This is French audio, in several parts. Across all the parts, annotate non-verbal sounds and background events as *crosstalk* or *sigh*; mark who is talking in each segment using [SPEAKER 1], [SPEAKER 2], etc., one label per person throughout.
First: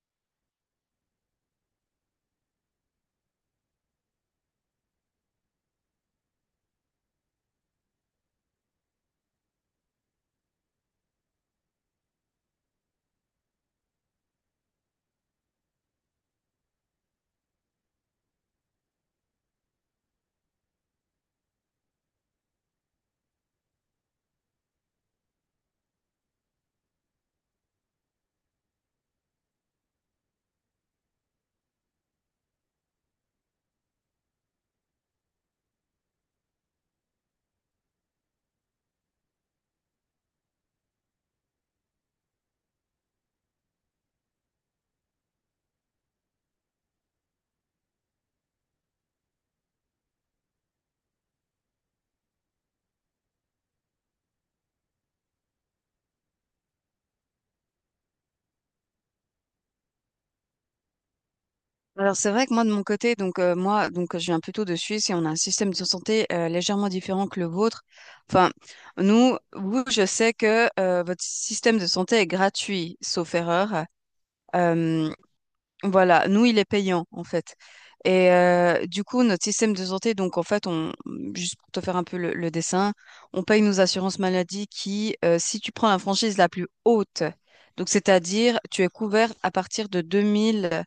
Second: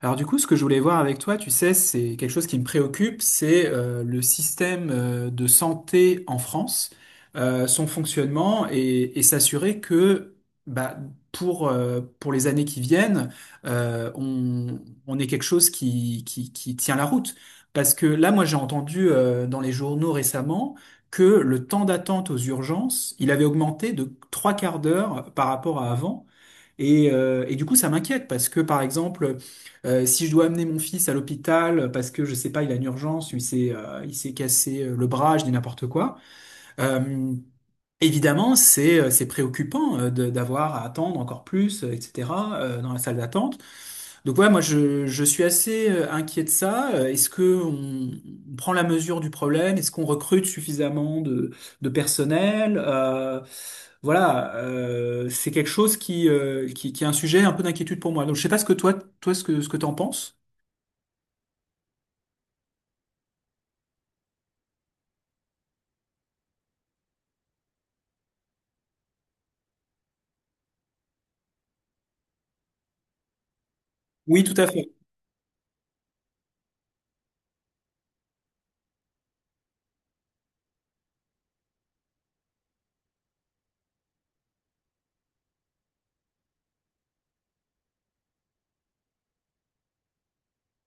[SPEAKER 1] Alors du coup, ce que je voulais voir avec toi, tu sais, c'est quelque chose qui me préoccupe, c'est le système de santé en France, son fonctionnement et s'assurer que bah, pour les années qui viennent, euh, on, on ait quelque chose qui tient la route. Parce que là, moi, j'ai entendu dans les journaux récemment que le temps d'attente aux urgences, il avait augmenté de trois quarts d'heure par rapport à avant. Et du coup, ça m'inquiète parce que, par exemple, si je dois amener mon fils à l'hôpital parce que je sais pas, il a une urgence, ou il s'est cassé le bras, je dis n'importe quoi. euh, Évidemment, c'est préoccupant d'avoir à attendre encore plus, etc. Dans la salle d'attente. Donc ouais, moi je suis assez inquiet de ça. Est-ce que on prend la mesure du problème? Est-ce qu'on recrute suffisamment de personnel? Voilà, c'est quelque chose qui est un sujet un peu d'inquiétude pour moi. Donc je sais pas ce que toi ce que t'en penses.
[SPEAKER 2] Alors c'est vrai que moi de mon côté, donc moi donc je viens plutôt de Suisse et on a un système de santé légèrement différent que le vôtre. Enfin, nous, vous, je sais que votre système de santé est gratuit, sauf erreur.
[SPEAKER 1] Oui, tout à fait.
[SPEAKER 2] Euh, voilà, nous il est payant en fait. Et du coup notre système de santé, donc en fait on juste pour te faire un peu le dessin, on paye nos assurances maladie qui, si tu prends la franchise la plus haute, donc c'est-à-dire tu es couvert à partir de 2000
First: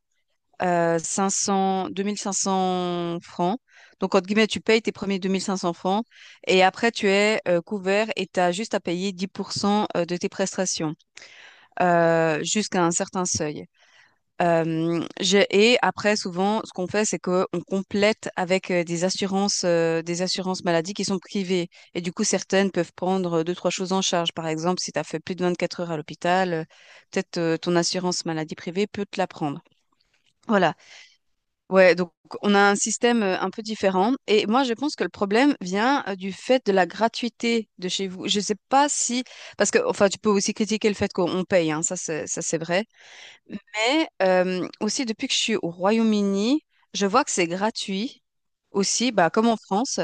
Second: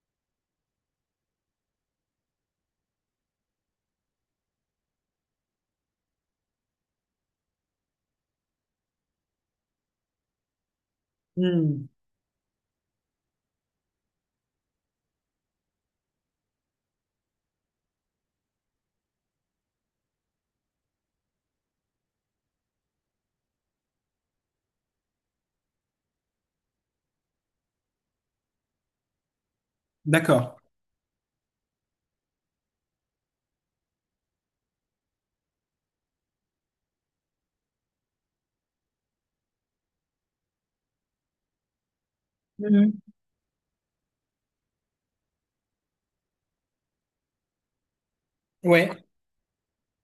[SPEAKER 2] 500, 2500 francs. Donc, entre guillemets, tu payes tes premiers 2500 francs et après, tu es couvert et tu as juste à payer 10% de tes prestations
[SPEAKER 1] Hmm,
[SPEAKER 2] jusqu'à un certain seuil. Et après, souvent, ce qu'on fait, c'est qu'on complète avec des assurances maladies qui sont privées. Et du coup, certaines peuvent prendre deux, trois choses en charge. Par exemple, si tu as fait plus de 24 heures à l'hôpital, peut-être ton assurance maladie privée peut te la prendre.
[SPEAKER 1] d'accord.
[SPEAKER 2] Voilà. Ouais, donc on a un système un peu différent. Et moi, je pense que le problème vient du fait de la gratuité de chez vous. Je sais pas si. Parce que, enfin, tu peux aussi critiquer le fait qu'on paye, hein, ça c'est vrai.
[SPEAKER 1] Mhm.
[SPEAKER 2] Mais aussi, depuis que je suis au Royaume-Uni, je vois que c'est gratuit
[SPEAKER 1] Ouais.
[SPEAKER 2] aussi, bah, comme en France.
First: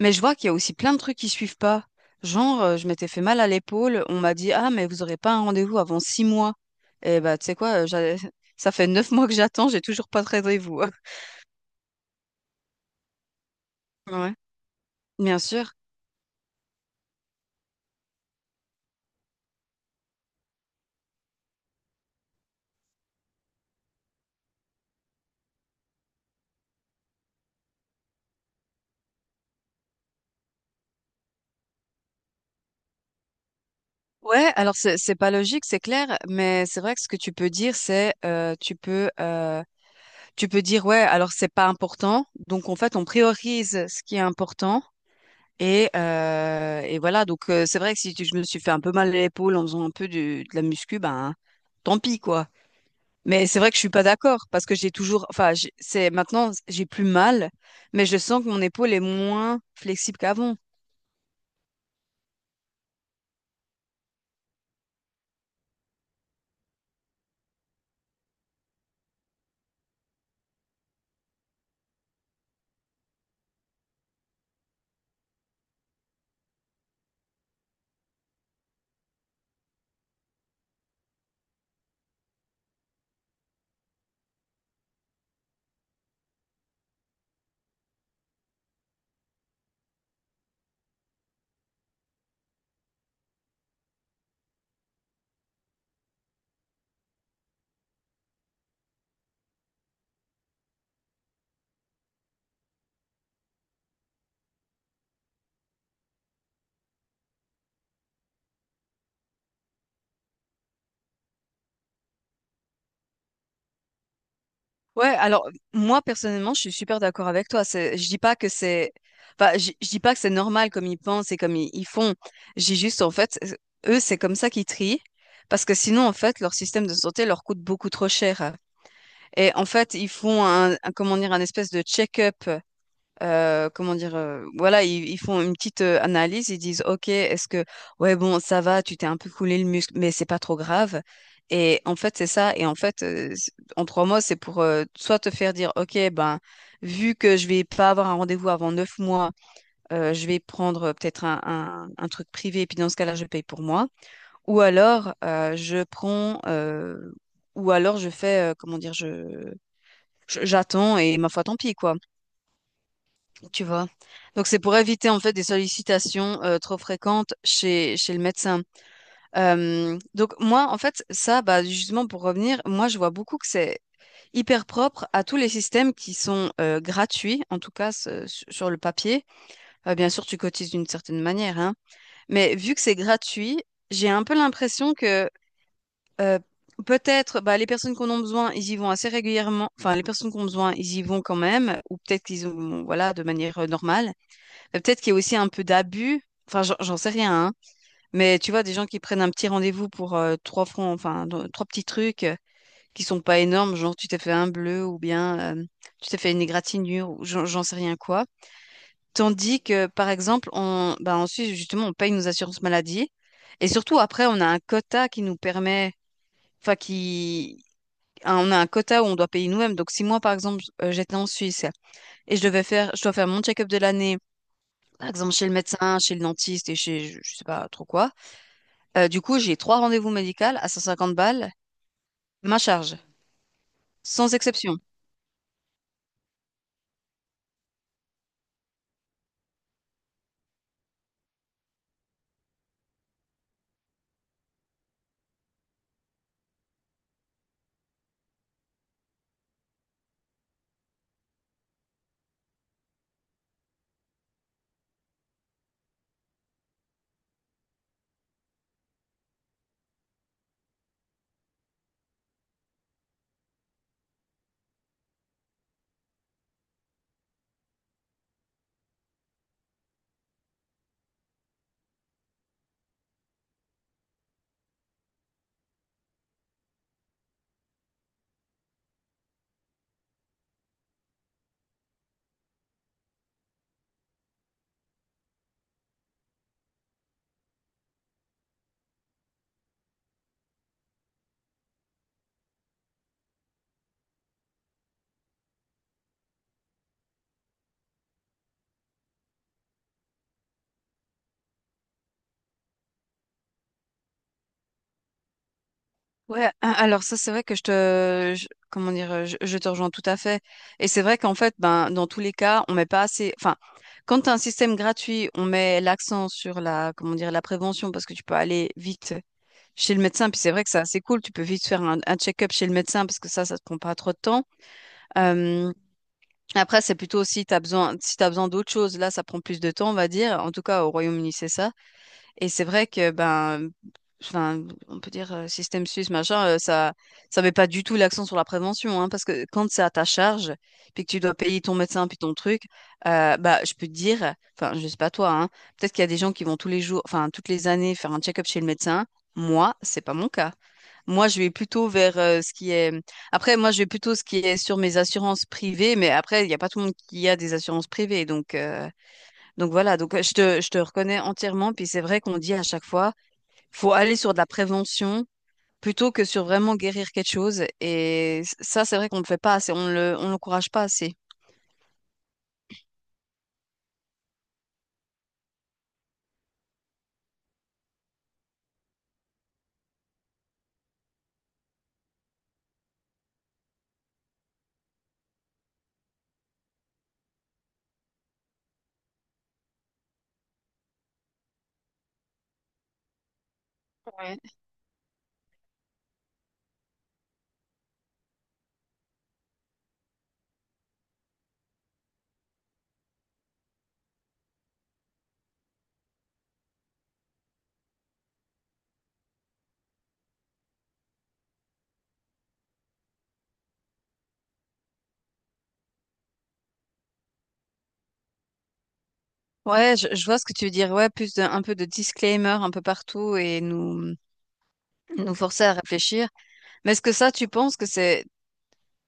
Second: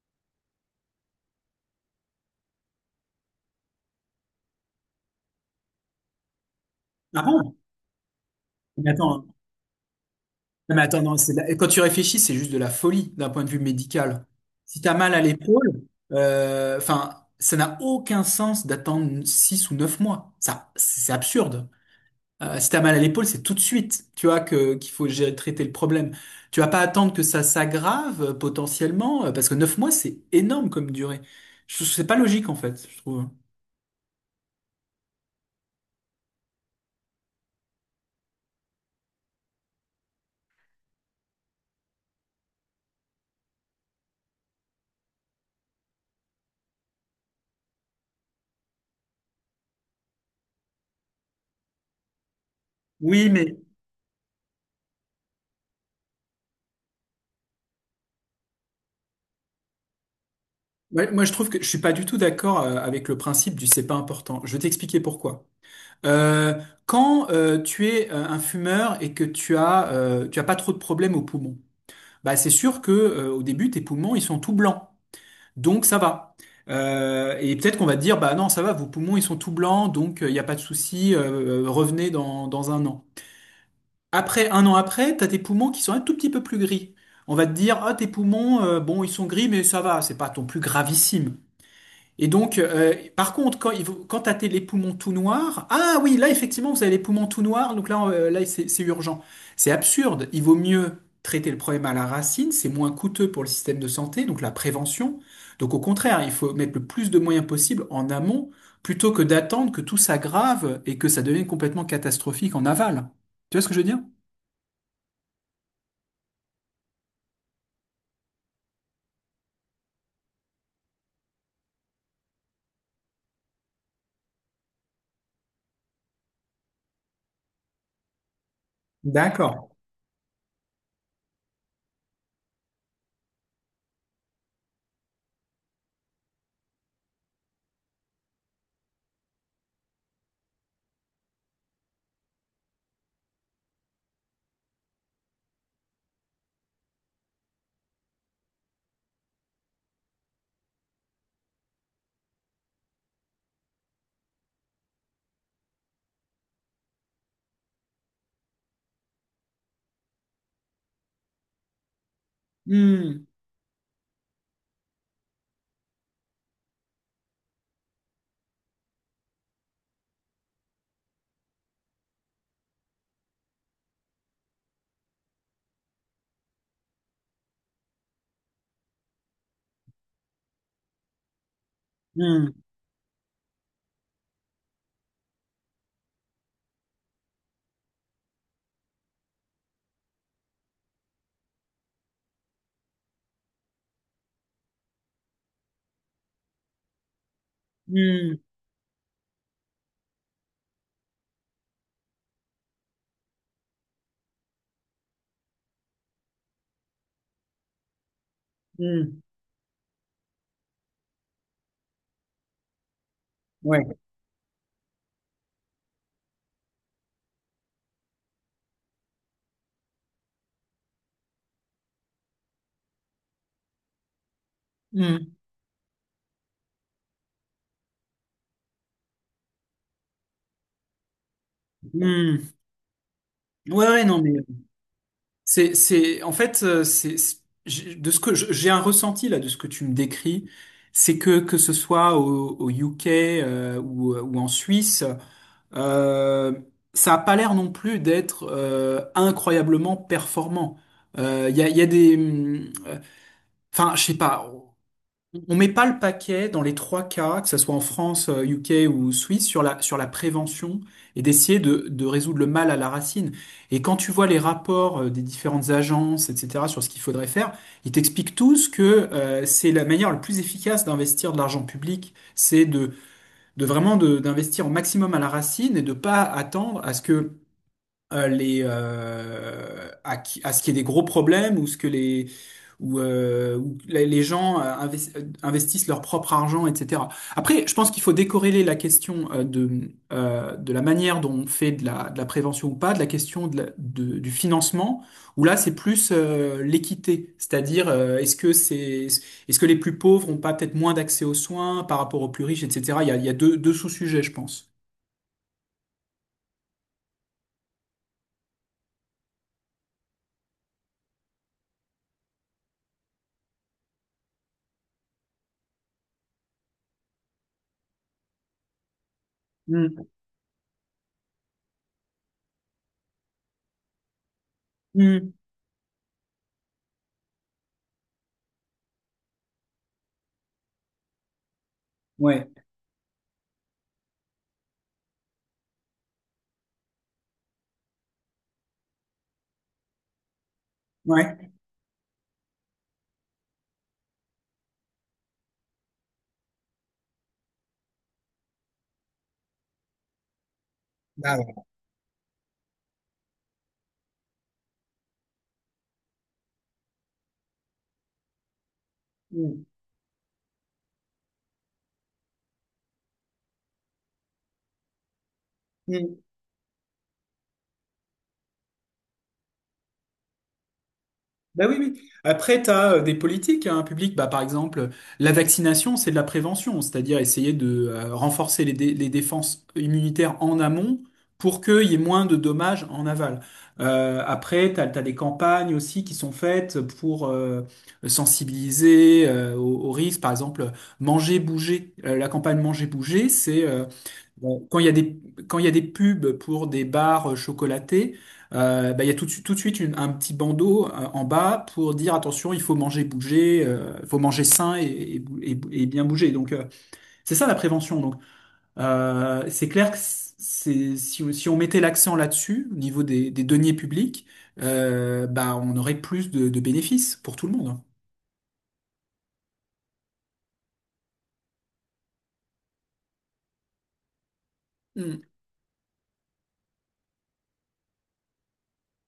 [SPEAKER 2] Mais je vois qu'il y a aussi plein de trucs qui suivent pas. Genre, je m'étais fait mal à l'épaule, on m'a dit, ah, mais vous aurez pas un rendez-vous avant 6 mois. Et
[SPEAKER 1] Ah
[SPEAKER 2] bah, tu sais
[SPEAKER 1] bon?
[SPEAKER 2] quoi, *laughs* ça fait
[SPEAKER 1] Mais
[SPEAKER 2] neuf
[SPEAKER 1] attends,
[SPEAKER 2] mois que j'attends, j'ai toujours pas de
[SPEAKER 1] mais
[SPEAKER 2] rendez-vous.
[SPEAKER 1] attends,
[SPEAKER 2] *laughs*
[SPEAKER 1] non, c'est quand tu réfléchis, c'est juste de la folie d'un point de vue médical.
[SPEAKER 2] Ouais.
[SPEAKER 1] Si t'as mal à
[SPEAKER 2] Bien sûr.
[SPEAKER 1] l'épaule, enfin, ça n'a aucun sens d'attendre 6 ou 9 mois. Ça, c'est absurde. Si t'as mal à l'épaule, c'est tout de suite, tu vois, que qu'il faut traiter le problème. Tu vas pas attendre que ça s'aggrave potentiellement, parce que 9 mois, c'est énorme comme durée. C'est pas logique, en fait, je trouve.
[SPEAKER 2] Ouais, alors c'est pas logique, c'est clair, mais c'est vrai que ce que tu peux dire, c'est tu peux dire ouais, alors c'est pas important, donc en fait on priorise ce qui est important et voilà donc c'est vrai que si tu- je me suis fait un peu mal à l'épaule en faisant un peu de la muscu, ben tant pis quoi.
[SPEAKER 1] Oui,
[SPEAKER 2] Mais
[SPEAKER 1] mais
[SPEAKER 2] c'est vrai que je suis pas d'accord parce que j'ai toujours, enfin, c'est maintenant j'ai plus mal, mais je sens que mon épaule est moins flexible qu'avant.
[SPEAKER 1] ouais, moi, je trouve que je suis pas du tout d'accord avec le principe du c'est pas important. Je vais t'expliquer pourquoi. Euh, Quand tu es un fumeur et que tu as pas trop de problèmes aux poumons, bah c'est sûr que au début tes poumons ils sont tout blancs, donc ça va. Et peut-être qu'on va te dire bah non ça va, vos poumons ils sont tout blancs, donc il n'y a pas de souci, revenez dans un an. Après un an après, t'as tes poumons qui sont un tout petit peu plus gris. On va te dire, ah, tes poumons, bon, ils sont gris, mais ça va, c'est pas ton plus gravissime. Et donc, par contre, quand t'as les poumons tout noirs, ah oui, là effectivement, vous avez les poumons tout noirs, donc là c'est urgent. C'est absurde. Il vaut mieux traiter le problème à la racine, c'est moins coûteux pour le système de santé, donc la prévention. Donc au contraire, il faut mettre le plus de moyens possible en amont, plutôt que d'attendre que tout s'aggrave et que ça devienne complètement catastrophique en aval. Tu vois ce que je veux dire?
[SPEAKER 2] Ouais, alors moi personnellement, je suis super d'accord avec toi. Je dis pas que c'est, enfin, je dis pas que c'est normal comme ils pensent et comme ils font. J'ai juste en fait, eux, c'est comme ça qu'ils trient, parce que sinon en fait, leur système de santé leur coûte beaucoup trop cher. Et en
[SPEAKER 1] D'accord.
[SPEAKER 2] fait, ils font comment dire, un espèce de check-up comment dire, voilà, ils font une petite analyse, ils disent, OK, est-ce que, ouais, bon, ça va, tu t'es un peu coulé le muscle, mais c'est pas trop grave. Et en fait, c'est ça. Et en fait, en 3 mois, c'est pour soit te faire dire, OK, ben, vu que je vais pas avoir un rendez-vous avant 9 mois, je vais prendre peut-être un truc privé, et puis dans ce cas-là, je paye pour moi. Ou alors, je prends, ou alors je fais, comment dire, j'attends et ma foi, tant pis, quoi.
[SPEAKER 1] Hmm,
[SPEAKER 2] Tu vois. Donc c'est pour éviter en fait des sollicitations trop fréquentes chez le médecin. Donc moi en fait ça bah justement pour revenir, moi je vois beaucoup que c'est hyper propre à tous les systèmes qui sont gratuits en tout cas sur le papier. Bien sûr tu cotises d'une certaine manière hein,
[SPEAKER 1] hmm,
[SPEAKER 2] mais vu que c'est gratuit, j'ai un peu l'impression que euh, peut-être, bah, les personnes qu'on a besoin, ils y vont assez régulièrement. Enfin, les personnes qu'on a besoin, ils y vont quand même, ou peut-être qu'ils ont, bon, voilà, de manière normale. Peut-être qu'il y a aussi un peu d'abus. Enfin, j'en sais rien, hein. Mais
[SPEAKER 1] hmm,
[SPEAKER 2] tu vois, des gens qui prennent un petit rendez-vous pour 3 francs, enfin, trois petits trucs qui sont pas énormes, genre tu t'es fait un bleu ou bien tu t'es fait une égratignure ou j'en sais rien quoi.
[SPEAKER 1] hmm.
[SPEAKER 2] Tandis que, par exemple, on, bah, en Suisse, justement, on paye nos assurances maladie. Et
[SPEAKER 1] Ouais.
[SPEAKER 2] surtout, après, on a un quota qui nous permet, enfin, qui, on a un quota où on doit payer nous-mêmes. Donc, si moi, par exemple, j'étais en Suisse et je devais faire, je dois faire mon check-up de l'année, par exemple
[SPEAKER 1] Hmm,
[SPEAKER 2] chez le médecin, chez le dentiste et chez je sais pas trop quoi. Du coup, j'ai trois rendez-vous médicaux à 150 balles,
[SPEAKER 1] hmm.
[SPEAKER 2] ma charge,
[SPEAKER 1] Ouais, ouais, non mais.
[SPEAKER 2] sans exception.
[SPEAKER 1] En fait, de ce que j'ai un ressenti là de ce que tu me décris, c'est que ce soit au UK, ou, en Suisse, euh, ça a pas l'air non plus d'être incroyablement performant. Il y a des, enfin, je sais pas. On met pas le paquet dans les trois cas, que ce soit en France, UK ou Suisse, sur la prévention et d'essayer de résoudre le mal à la racine. Et quand tu vois les rapports des différentes agences, etc., sur ce qu'il faudrait faire, ils t'expliquent tous que c'est la manière la plus efficace d'investir de l'argent public, c'est de vraiment d'investir au maximum à la racine et de pas attendre à ce que à ce qu'il y ait des gros problèmes ou ce que les ou que les gens investissent leur propre argent, etc. Après, je pense qu'il faut décorréler la question de la manière dont on fait de la prévention ou pas, de la question du financement, où là, c'est plus l'équité, c'est-à-dire est-ce que les plus pauvres ont pas peut-être moins d'accès aux soins par rapport aux plus riches, etc. Il y a deux, deux sous-sujets, je pense.
[SPEAKER 2] Ouais, alors ça c'est vrai que comment dire, je te rejoins tout à fait. Et c'est vrai qu'en fait, ben dans tous les cas, on met pas assez. Enfin, quand t'as un système gratuit, on met l'accent sur la comment dire la prévention parce que tu peux aller vite chez le
[SPEAKER 1] Mm.
[SPEAKER 2] médecin. Puis c'est vrai que c'est assez cool, tu peux vite faire un check-up chez le médecin parce que ça te prend pas trop de temps.
[SPEAKER 1] Mm.
[SPEAKER 2] Euh, Après, c'est plutôt si tu as besoin, si tu besoin d'autre chose. Là, ça prend plus de temps, on va dire. En tout cas, au Royaume-Uni, c'est ça.
[SPEAKER 1] Ouais,
[SPEAKER 2] Et c'est vrai que, ben, enfin, on peut dire système suisse, machin, ça met pas du tout l'accent sur la prévention, hein, parce que quand c'est à ta charge, puis que tu dois
[SPEAKER 1] ouais.
[SPEAKER 2] payer ton médecin, puis ton truc, bah, je peux te dire, enfin, je sais pas toi, hein, peut-être qu'il y a des gens qui vont tous les jours, enfin, toutes les années faire un check-up chez le médecin. Moi, c'est pas mon cas. Moi, je vais
[SPEAKER 1] Ah
[SPEAKER 2] plutôt vers ce qui est. Après, moi, je vais plutôt ce qui est sur mes assurances privées, mais après, il n'y a pas tout le monde qui a des assurances privées, donc. euh,
[SPEAKER 1] ouais.
[SPEAKER 2] donc Voilà, donc je te reconnais entièrement. Puis c'est vrai qu'on dit à chaque fois, faut aller sur de la prévention plutôt
[SPEAKER 1] Mm.
[SPEAKER 2] que sur vraiment guérir quelque chose. Et ça, c'est vrai qu'on ne le fait pas assez, on l'encourage pas assez.
[SPEAKER 1] Bah oui, oui. Après, tu as des politiques, hein, publiques. Bah, par exemple, la vaccination, c'est de la prévention, c'est-à-dire essayer de renforcer les défenses immunitaires en amont pour qu'il y ait moins de dommages en aval. Après, tu as, des campagnes aussi qui sont faites pour sensibiliser aux risques. Par exemple, manger, bouger. La campagne manger, bouger, c'est.
[SPEAKER 2] Ouais,
[SPEAKER 1] Bon, quand il y a des pubs pour des barres chocolatés, bah, il y a tout de suite un petit bandeau en bas pour dire attention, il faut manger, bouger, il faut manger sain et bien bouger. Donc c'est ça la prévention. Donc c'est clair que c'est si on mettait l'accent là-dessus au niveau des deniers publics, bah on aurait plus de bénéfices pour tout le monde.
[SPEAKER 2] ouais, je vois ce que tu veux dire. Ouais, plus de, un peu de disclaimer un peu partout et nous,
[SPEAKER 1] Mm.
[SPEAKER 2] nous forcer à réfléchir. Mais est-ce que ça, tu penses que c'est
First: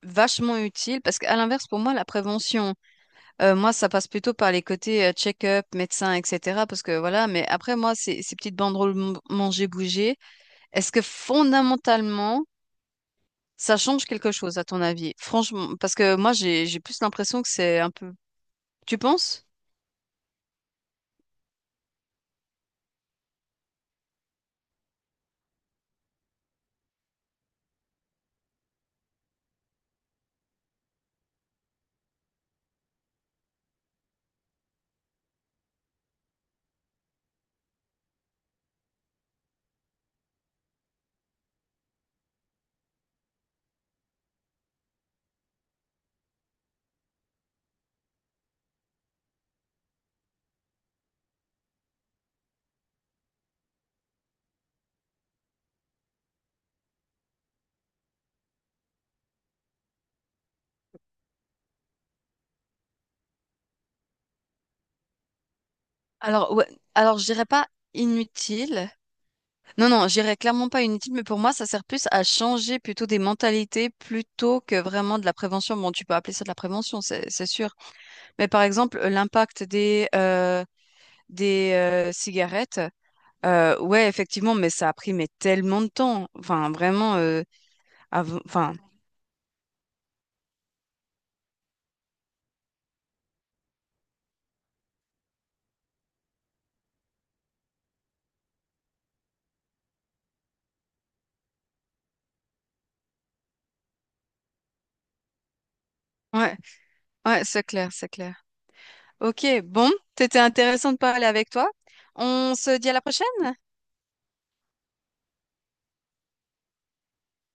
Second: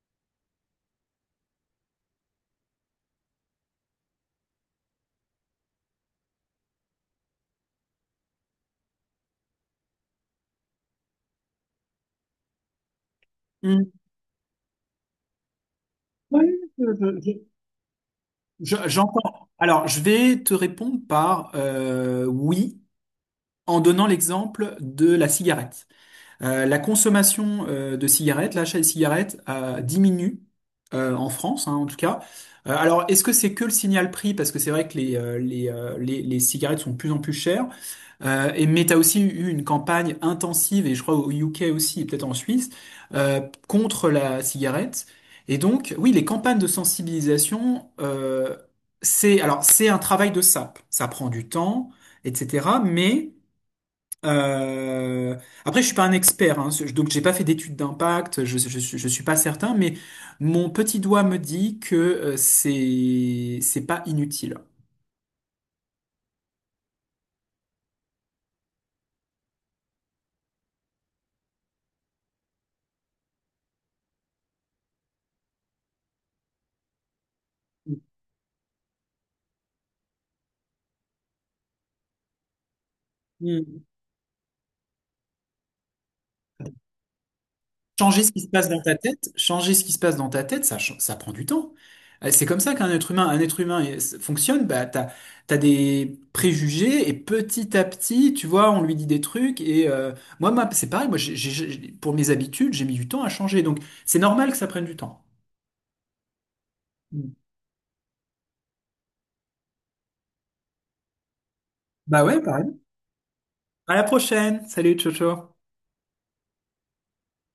[SPEAKER 2] vachement utile parce qu'à l'inverse, pour moi, la prévention, moi, ça passe plutôt par les côtés check-up, médecin, etc. Parce que voilà, mais après, moi, ces petites banderoles manger, bouger, est-ce que fondamentalement, ça
[SPEAKER 1] Mm.
[SPEAKER 2] change quelque chose à ton avis? Franchement, parce que moi,
[SPEAKER 1] Oui,
[SPEAKER 2] j'ai
[SPEAKER 1] je-
[SPEAKER 2] plus
[SPEAKER 1] je-
[SPEAKER 2] l'impression que
[SPEAKER 1] je-
[SPEAKER 2] c'est un peu. Tu penses?
[SPEAKER 1] j'entends. Alors, je vais te répondre par oui, en donnant l'exemple de la cigarette. La consommation de cigarettes, l'achat de cigarettes diminue en France, hein, en tout cas. Alors, est-ce que c'est que le signal prix? Parce que c'est vrai que les cigarettes sont de plus en plus chères. Et, mais tu as aussi eu une campagne intensive, et je crois au UK aussi, et peut-être en Suisse, euh, contre la cigarette. Et donc, oui, les campagnes de sensibilisation, c'est alors c'est un travail de sape. Ça prend du temps, etc. Mais euh, Après, je suis pas un expert, hein, donc j'ai pas fait d'études d'impact, je suis pas certain, mais mon petit doigt me dit que c'est pas inutile.
[SPEAKER 2] Alors, ouais, alors je dirais pas inutile. Non, non, je dirais clairement pas inutile, mais pour moi, ça sert plus à changer plutôt des mentalités plutôt que vraiment de la prévention. Bon, tu peux appeler ça de la prévention, c'est sûr. Mais par exemple, l'impact des cigarettes,
[SPEAKER 1] Hmm.
[SPEAKER 2] ouais, effectivement, mais ça a pris mais tellement de temps. Enfin, vraiment,
[SPEAKER 1] Changer ce qui se passe
[SPEAKER 2] enfin,
[SPEAKER 1] dans ta tête, changer ce qui se passe dans ta tête, ça prend du temps. C'est comme ça qu'un être humain, un être humain fonctionne. Bah, t'as des préjugés et petit à petit, tu vois, on lui dit des trucs. Et moi, c'est pareil. Moi, pour mes habitudes, j'ai mis du temps à changer. Donc, c'est normal que ça prenne du temps.
[SPEAKER 2] ouais,
[SPEAKER 1] Hmm.
[SPEAKER 2] ouais, c'est clair, c'est clair. Ok, bon, c'était intéressant de parler avec toi.
[SPEAKER 1] Bah ouais,
[SPEAKER 2] On
[SPEAKER 1] pareil.
[SPEAKER 2] se dit à la prochaine.
[SPEAKER 1] À la prochaine. Salut, ciao, ciao.